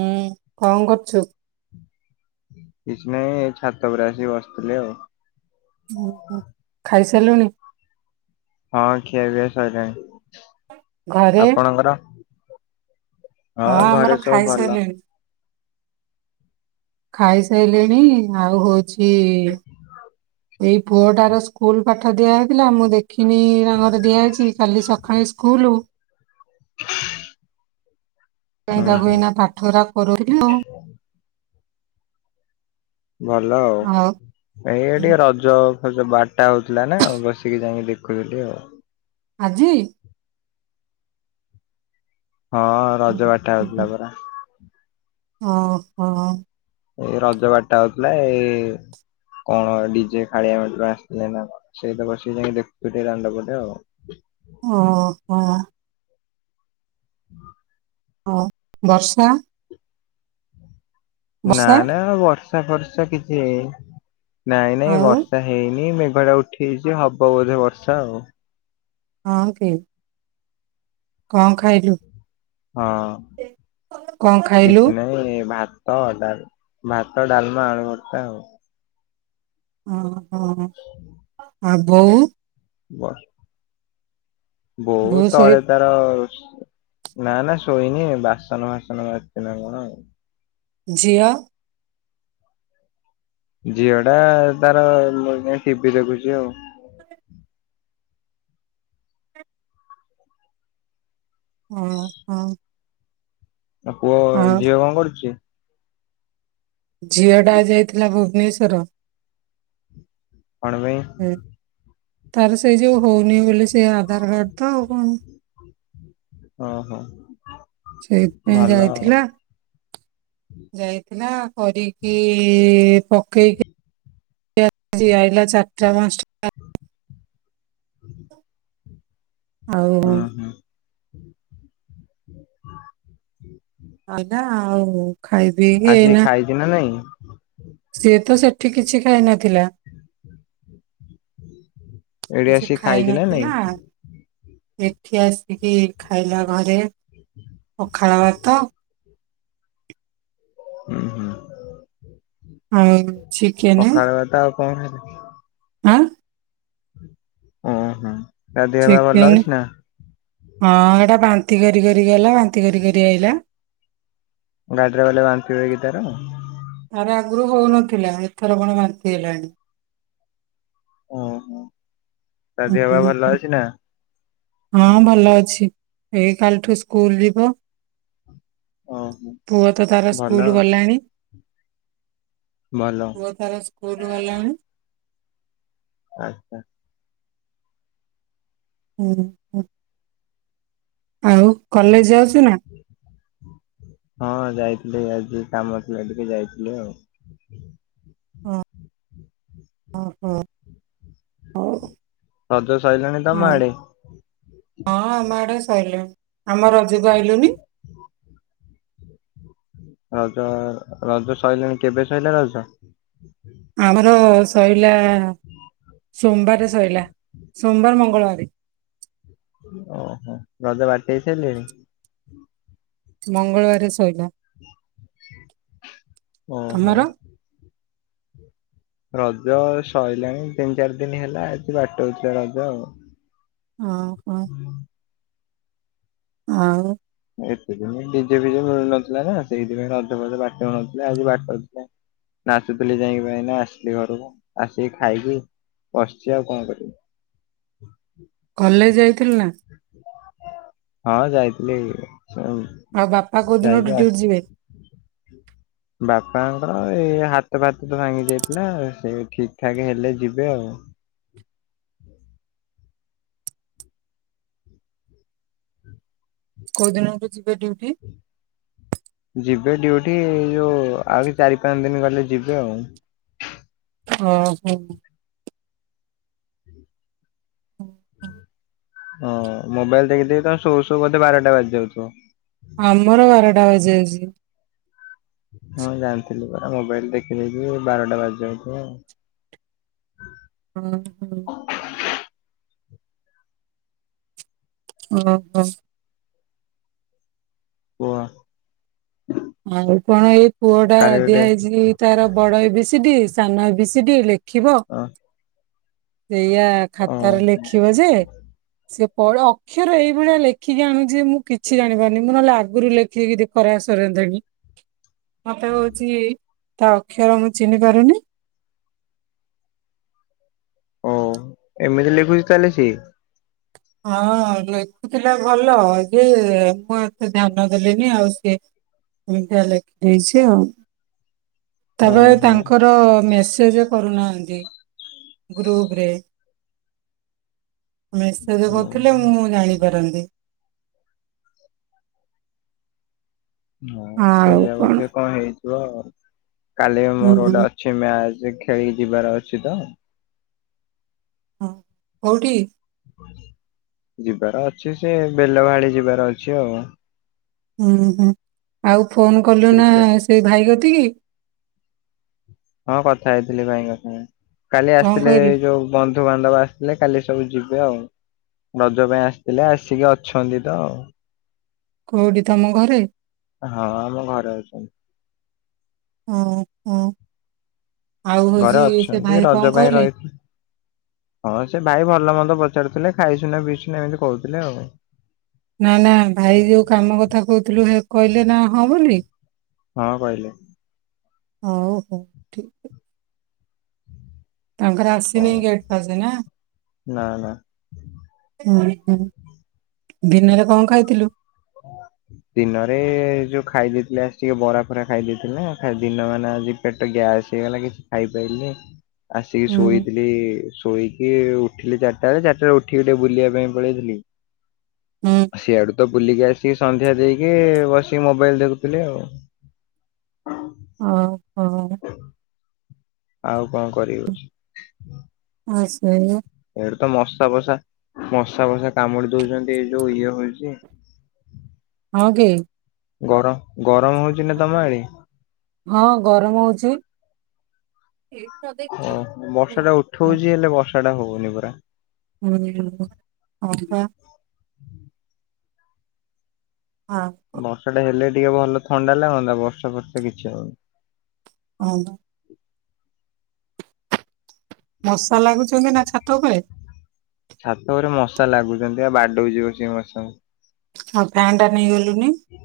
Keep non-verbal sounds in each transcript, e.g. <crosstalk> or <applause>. ଉଁ କଣ କରୁଚୁ? କିଛି ନାଇଁ ଏଇ ଛାତ ଉପରେ ଆସିିକ ବସଥିଲି ଆଉ। ଉଁ ହୁଁ ଖାଇସ୍ ତେଲୁଣି। ହଁ ଖିଆ ପିଆ ସଇଲାଣି। ଘରେ ଆପଣଙ୍କର? ହଁ ଘରେ ଆମର ସବୁ ଖାଇ ଭଲ। ସାରଲେଣି। ଖାଇସାଇଲେଣି ଆଉ ହଉଛି। ଇଇଏ। ଏଇ ପୁଅଟାର ସ୍କୁଲ ପାଠ ଦିଆଯଇଥିଲା ମୁଁ ଦେଖ କୀ ରଙ୍ଗରେ ଦିଆହାଇଛି କାଲି ସକାଳେ ସ୍କୁଲ। ହୁଁ ଗଇଁଦ ହୁଁ ଗଇନା ପାଠରା କରୁୁ। ଭଲ ଆଉ ଏ ଟିକେ ରଜ। ବାରଟା ହଉଥିଲା ନା ବସିକି ଯାଇକି ଦେଖୁଥିଲି ଆଉ। ଆଜି ହଁ ରଜ ବାଠା ହଉଥିଲା ପରା ଓ ହୋ। ଏଇ ରଜ ବାାରଟା ହଉଥିଲା ଏଇ କଣ ଡିଜେ ଖାଳିଆ ଆସିଥିଲେ ନା ସେଇ ତ ବସିକି ଯାଇକ ଦେଖୁୁ ଦଣ୍ଡପଟେ ଆଉ। ହଁ। ହ ହଁ। ହ ବର୍ଷା। ନା ବର୍ଷା ନା ବ ଵର୍ଷା ଖର୍ଷା କିଛି। ନାଇଁ ନାଇଁ ଆଉ ବର୍ଷା ହେଇନି। ଭଡା ଉଠିଛି ହବ ବୋଧେ ବର୍ଷା ଆଉ। ହଁକ କଣ ଖାଇଲୁ? ହଁ କଣ ଖାଇଲୁ? କିଛି ନହିଁ ଭ ତଡ ଭାତ ଡଲମା ଆଣ କରତା ଆଉ। ହଁ। ହଁ। ଆବୋ ବାସ୍ ବହୁତ ବୋଉ ଶୋଇ ତଳେ ତାର ନା ନା ଶୋଇନି ବାସନ ଫାସନ ବାାରଛି ନା କଣ ଆଉ। ଜିଆ। ଝିଅ ଟା ତାର ମୁଁ ଯ ିପି ଦେଖୁଛି ଆଉ। ହଁ ହୁଁ। ଆଉ ପୁଅ ଝିଅ କଣ କରୁଛି? ଝିଅଟା ଯାଇଥିଲା ଭୁବନେଶ୍୍ୱର ପାଣୱେ ତାର ସେଇ ଯେଉ ହଉନି ବୋଲିୋଇ ସେ ଆଧାର କାର୍ଡ ତ ଆଉ କଣ? ଓହୋ ସେଇଥିପାଇଁ ଭଲ ଆଉ। ଯାଇଥିଲା। ଯାଇଥିଲା କରିକି ପକେଇକି ଆଇଲା ଚାରିଟା ପାଞ୍ଚଟା ଆଉ ହଁ ହୁଁ। ଆଇଲା ଆଉ। ଖାଇ ପିଇକି ଆସିକି ଏଇନା ଖାଇଛି ନା ନାଇଁ। ସିଏ ତ ସେଠି କିଛି ଖାଇନ। ଏଇଠି କିଛି ଆସିକି ଖାଇ ଖାଇଛି ନା ନାଇଁ? ନଥିଲା। ଏଠି ଆସିକି ଖାଇଲା ଘରେ ପଖାଳ ଭାତ ହୁଁ ହୁଁ ହଁ ଚିକେନ ପଖାଳ ଭାତ ଆଉ କଣ ହେଲେ ହଁ ଓଁ ହଁ ଦେହ ପା ଭଲ ଚିକେନ ଅଛି ନା ହଁ ଏଟା ବାନ୍ତି କରି କରି ଗଲା ବାନ୍ତି କରି କରି ଆଇଲା ଗାଡି ରେ ଗଲେ ବାନ୍ତି ହୁଏ କି ତାର ଆରେ ଆଗରୁ ହଉନଥିଲା ଏଥର କଣ ବାନ୍ତି ହେଲାଣି ଓ ହୋ ତା ଦେହ ବା ଭଲ ହୁଁ ଅଛି ନା ହଁ ଭଲ ଅଛି ଏଇ କାଲିଠୁ ସ୍କୁଲ ଯିବ ଓହୋ ପୁଅ ତ ତାର ଭଲ ସ୍କୁଲ ଗଲାଣି ଭଲ ପୁଅ ତାର ସ୍କୁଲ ଗଲା ଆଛା ହୁଁ ହୁଁ ଆଉ କଲେଜ ଯାଉଛିୁ ନା ହଁ ଯାଇଥିଲି ଆଜି କାମ ଥିଲା ଟିକେ ଯାଇଥିଲି ଆଉ ଓହୋ ହଉ ରଜ ସରିଲାଣି ତମ ଆଉ ହଁ ଆଡେ ସହିଲ ଆମ ରଜକୁ ଆଇିଲୁନି ରଜ ରଜ ସରିଲାଣି କେବେ ସରିଲା ରଜ ଆମର ଶ ଲା ସୋମବାରରେ ଶୋଇଲା ସୋମବାର ମଙ୍ଗଳବାର ଓହୋ ରଜ ବାଟ ହେଇ ସାରିଲେଣି ମଙ୍ଗଳବାର ଶଇଲା ଓ ହୋ। ତମର ରଜ ସରିଲାଣି ତିନି ଚାରି ଦିନ ହେଲା ଏଠ ବାଟ ହଉଥିଲା ରଜ ଆଉ। ହଁ ହଁ। ଆଉ। ଏତେ ଦିନ ଡିଜେ ଫିଜେ ମିଳୁନଥିଲା ନା ସେଇଥିପାଇଁ ରଧ ଫଧେ ବାଟ ହ ନଥିଲେ ଆଜି ବାଟଥିଲେ ନାଚୁଥିଲି ଯାଇକ ପାଇଁ ନା ଆସିଲି ଘରକୁ ଆସିକି ଖାଇକି ବସିଛି ଆଉ କଣ କରିବି <inaudible> କଲେଜ ଯାଇ। ଥିଲ ନା <inaudible> ହଁ ଯାଇଥିଲି। ଆଉ ବାପା କୋଉ ଦିନ ଯାଇକି ଠୁ ଡ୍ୟୁଟି ଆସି ଯିବେ? ଆପଣ ଏଇ ହାତ ଫାତ ତ ଭାଙ୍ଗି ଯାଇଥିଲା ସେ ଠିକ ଠାକ ହେଲେ ଯିବେ ଆଉ। କୋଉ ଦିନ ଯିବେ ଡ୍ୟୁଟି? ଏବେ ଡ୍ୟୁଟି ଯୋଉ ଆଉରି ଚାରି ପାଞ୍ଚ ଦିନ ଗଲେ ଯିବେ ଆଉ। ଓ ହୋଁ। ହଁ ମୋବାଇଲ ଦେଖି ଦେଖି ତ ଶୋଉ ଶୋଉ ବୋଧେ ବାରଟା ବାଜି ଯାଉଥିବ। ଆମର ବାରଟା ବଜାଉଛି। ହଁ ଜାଣିଥିଲି ପରା ମୋବାଇଲ ଦେଖି ଦେଖି ବାରଟା ବାଜିଯାଉ ଥିବ। ହଁ ହଁ। ଓଃ । କୁହ। ଆଉ କଣ ଏଇ ପୁଅ ଟା କାଲି ଗୋଟେ ଦିଆହେଇଛି ତାର ବଡ ଏ ବି ସି ଡ଼ି ସାନ ଏବିସି ଡି ଲେ ଖିବ ଅ ସେଇଆ ଓ ଖାତାରେ ଲେଖିବ ଯେ ସେ ଅକ୍ଷର ଏଇଭଳିଆ ଲେଖିକି ଆଣୁଛି ମୁଁ କିଛି ଜାଣିପାରୁନି ମୁଁ ନହେଲେ ଆଗରୁ ଲେଖିକିିକ କରା ସର ତିଣି ମତେ ହଉଛି ତା ଅକ୍ଷର ମୁଁ ଚିହ୍ନି ପାରୁନି। ଓ ଏମିତି ଲେଖୁଛି ତାହେଲେ ସିଏ। ହଁ ଲେଖୁଥିଲା ଭଲ ଯେ ମୁଁ ଏତେ ଧ୍ୟାନ ଦେଲିନି ଆଉ ସିଏ ଏମିତିଆ ଲେଖିଦେଇଛି ଆଉ। ତାପରେ ଓହୋ ତାଙ୍କର ମେସି କରୁ ନାହାନ୍ତି ଗ୍ରୁପରେ। <inaudible> କଥିଲେ ମୁଁ ଜାଣିପାରନ୍ତି। ହଁ ସେଇଆ ବୋଧେ କଣ ହେଇଥିବ ଆଉ କାଲି ମୋର ଗୋଟେ ହୁଁ। ଅଛି ମ୍ୟାଚ୍। ସେ ଖେଳି ଯିବାର ଅଛି ତ। ହଁ କୋଉଠି? ଯିବାର ଅଛି ସେ ବେଲ ବାହାଳି ଯିବାର ଅଛି ଆଉ । ଉୁଁ ହୁଁ ଆଉ ଫୋନ କଲୁ ନା କ୍ରିକେଟ ସେ ଭାଇ କତିକି? ହଁ କଥା ହେଇଥିଲି ଭାଇଙ୍କ ସାଙ୍ଗେ। କାଲି କଣ ଆସିଥିଲେ କହିଲେ ଏଇ ଯୋଉ ବନ୍ଧୁବାନ୍ଧବ ଆସିଥିଲେ କାଲି ସବୁ ଯିବେ ଆଉ ରଜ ପାଇଁ ଆସିଥିଲେ ଆସିକି ଅଛନ୍ତି ତ ଆଉ । କୋଉଠି ତମ ଘରେ? ହଁ ଆମ ଘରେ ଅଛନ୍ତି । ହଁ <unintelligible> ଆଉ ଘରେ ହଉଛି ସେ ଅଛନ୍ତି ଭାଇ ରଜ କଣ ପାଇଁ କହିଲେ? ରହିଥିଲେ। ହଁ ସେ ଭାଇ ଭଲ ମନ୍ଦ ପଚାରୁଥିଲେ ଖାଇଚୁନା ପିଇଚୁନା ଏମିତି କହୁଥିଲେ ଆଉ ନା ନା ଭାଇ ଯୋଉ କାମ କଥା କହୁଥିଲୁ ହେ କହିଲେ ନା ହଁ ବୋଲି? ହଁ କହିଲେ । ହଉ ହଉ ଠିକ୍ ତାଙ୍କର ହଁ ଆସିନି ଗେଟ ପାସ୍ ନା? ନା ନା। ରେକଡି ଉହୁଁ ଦିନରେ କଁ ଖାଇଥିଲୁ? ଦିନରେ ଯୋଉ ଖାଇ ଦେଇଥିଲି ଆଜି ଟିକେ ବରା ଫରା ଖାଇ ଦେଇଥିଲିନା ଦିନ ମାନ ଆଜି ପେଟ ଗ୍ୟାସ୍ ହେଇଗଲା କିଛି ଖାଇପାଇଲିନି । ଆସିକି ହୁଁ ଶୋଇଥିଲି ଶୋଇ ଇଏ ଉଠିଲି ଚାରଟା ବେଳେ ଚାରିଟାରେ ଉଠିକି ଟିକେ ବୁଲିବା ପାଇଁ ପଳେଇଥିଲି ହୁଁ । ସିଆଡୁ ତ ବୁଲିକି ଆସିକି ସନ୍ଧ୍ୟା ଦେଇକି ବସିକି ମୋବାଇଲ ଦେଖୁଥିଲି ଆଉ । ଆଉ? ଆହୁ? ଆଉ କଣ କରିଉଚି? ଆ ସେୟା । ଏଇଠି ତ ମଶା ଫସା ମଶା ବସା କାମୁଡି ଦଉଛନ୍ତି ଏଇ ଯୋଉ ଇଏ ହଉଛି । ହଁ କି? ଗର <unintelligible> ହଁ ଗରମ ହଉଚି । ଓହୋ ବର୍ଷା ଟା ଉଠଉଛି ହେଲେ ବର୍ଷା ଟା ହଉନି ପରା? ହୁଁ, ହଁ ପା ଆଉ କଣ? ବର୍ଷାଟା ଏଲେ ଟିକେ ଭଲ ଥଣ୍ଡା ଲାଗନ୍ତା ବର୍ଷା ଫର୍ଷା କିଛି ହଉନି । <unintelligible> ମଶା ଲାଗୁଛନ୍ତି ନା ଛାତ ଉପରେ? ଛାତ ଉପରେ ମଶା ଲାଗୁଚ଼ନ୍ତି ଆ ବାଡଉଛିି ବସିକି ମଶା । ହଉ ଫ୍ୟାନ୍ ଟା ନେଇଗଲୁ ହୁଁ।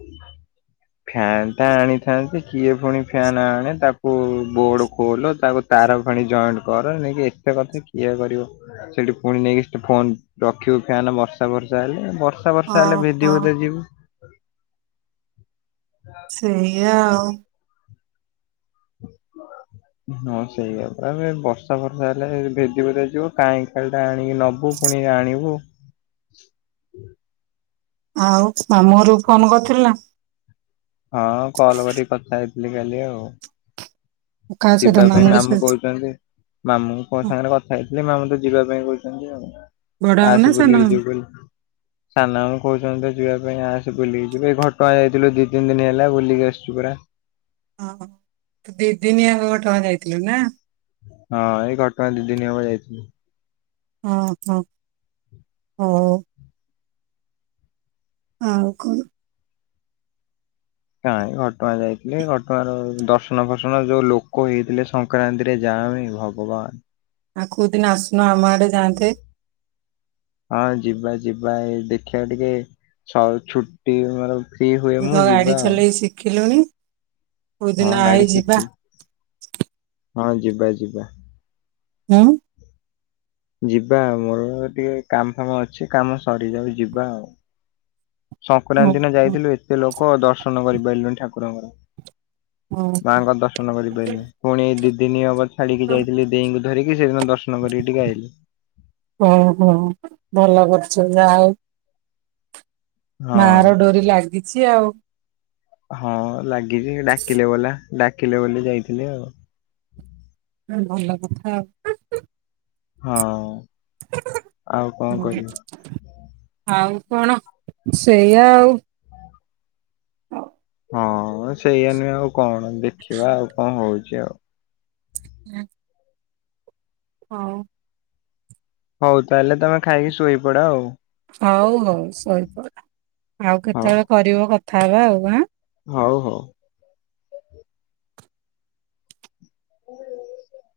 ଫ୍ୟାନ ଟ ଆଣିଥାନ୍ତି କିଏ ପୁଣି ଫ୍ୟାନ ଆଣେ ତାକୁ ବୋର୍ଡ ଖୋଲ ତାକୁ ତାର ଫାଣି ଜଏଣ୍ଟ କର ନେଇକି ଏତେ କଥା କିଏ କରିବ ସେଠି ପୁଣି ନେଇକି ଫୋନ ରଖିବୁ ଫ୍ୟନ୍ ବର୍ଷା ବର୍ଷା ହେଲେ ବର୍ଷା। ବର୍ଷ ବର୍ଷା ହେଲେ ଓହୋ ଭେଧିିବଧ ଯିବୁ। ହ। ସେଇଆା ହଁ ସେଇା ପୁରା ଏମ ବର୍ଷା ବର୍ଷା ହେଲେ ଭେଦ ଭଦ ଯିବ କାହିଁ ଖାଳି ଟା ଆଣିକି ନବୁ ପୁଣି ଆଣିବୁ। ଆଉ ମାମୁ ର ଫୋନ କରିଥିଲ ନା । ହଁ କଲ କରି କଥା ହେଇ ବ ଗାଲେ ଆଉ । କାହା ସହିତ ଯିବା ପାଇଁ ମାମୁଁଙ୍କ ମାମୁଁ ସହିତ କହୁଛନ୍ତି ମାମୁ କଣ ସାଙ୍ଗରେ କଥା ହେଇଥିଲି ମାମୁଁ ଯିବା ପାଇଁ କହୁଛନ୍ତି ଆଉ ବଡ । ମାମୁଁ ନା ଆସ ସାନ ବୁଲି କି ମାମୁଁ? ଜିବୁ ବୋଲି ସାନ କହୁଛନ୍ତି ତ ଯିବା ପାଇଁ ଆସ ବୁଲିକି ଯିବ ଏଇ ଘଟଣା ଯାଇଥିଲୁ ଦିଇ ତିନି ଦିନ ହେଲା ବୁଲିକି ଆସି ପୁରା । ଓ ଦିଦିନି ଆମ ଟଙ୍କା ଯାଇଥିଲୁ ନା । ହଁ ଏଇ ଘଟଣା ଦି ଦିନିବେଳେ ଯାଇଥିଲ । ହଁ ହଁ ହଁ । ହଉ କ କାହିଁ ଘଟଗାଁ ଯାଇଥିଲି ଘଟଗାଁର ଦର୍ଶନ ଫର୍ସଣ ଯୋଉ ଲୋକ ହେଇଥିଲେ ସଂକ୍ରାନ୍ତିରେ ଯାଣି ଭଗବାନ । ଆଉ କୋଉଦିନ ଆସୁନ ଆମ ଆଡେ ଯାଆନ୍ତେ । ହଁ ଯିବା ଯିବା ଏ ଦେଖିବା ଟିକେ ଛୁଟି ମ ତୁ ତ ଗାଡି ଚଲେଇ ଶିଖିଲୁଣି। <inaudible> କୋଉଦିନ ହଁ ଗାଡି ଆଇ ଯିବା? ଶିଖିଲି। ହଁ ଯିବା ଯିବା । ହୁଁ। ଯିବା ଆଉ ମୋର ଟିକେ କାମ ଫାମ ଅଛି କାମ ସରିଯାଉ ଯିବା ଆଉ । ହୁଁ ସଂକ୍ରାନ୍ତି ଦିନ ହୁଁ ଯାଇଥିଲୁ ଏତେ ଲୋ କ ଦର୍ଶନ କରିପାରିଲୁଣି ଠାକୁରଙ୍କର। ହୁଁ ମାଙ୍କ ଦର୍ଶନ କରିପାରିଲି ପୁଣି ଦିଦିନି ହବର ଛାଡିକି ଯାଇଥିଲି ଦେଇଙ୍କୁ ଧରିକି ସେଦିନ ଦର୍ଶନ କରିକି ଟିକେ ଆଇଲି। ହଉ ହଉ ଭଲ କରୁଛ ଯାହା ହଉ ହଁ ମା ର ଡୋରି ଲାଗିଛି ଆଉ । ହଁ ଲାଗିଛି ଡାକିଲେ ବଲା ଡାକିଲେ ବୋଲି ଯାଇଥିଲି ଆଉ। ହ ଭଲ କଥା । ହଁ । ହ ହଉ କଣ ସେଇଆ ଆଉ? ହଁ ସେଇଆ ନୁଏ ଆଉ କଣ ଦେଖିବା ଆଉ କଣ ହଉଛି ଆଉ? ହୁଁ। ହଉ। ହଉ ତାହେଲେ ତମେ ଖାଇକି ଶୋଇ ପଡ ଆଉ। ହଉ ହଉ। ଶୋଇପଡ଼ ଆଉ ହଉ କେତେବେଳେ କରିବ କ କଥା ହବା ଆଉ ଆଁ। ହଉ ହଉ। <unintelligible>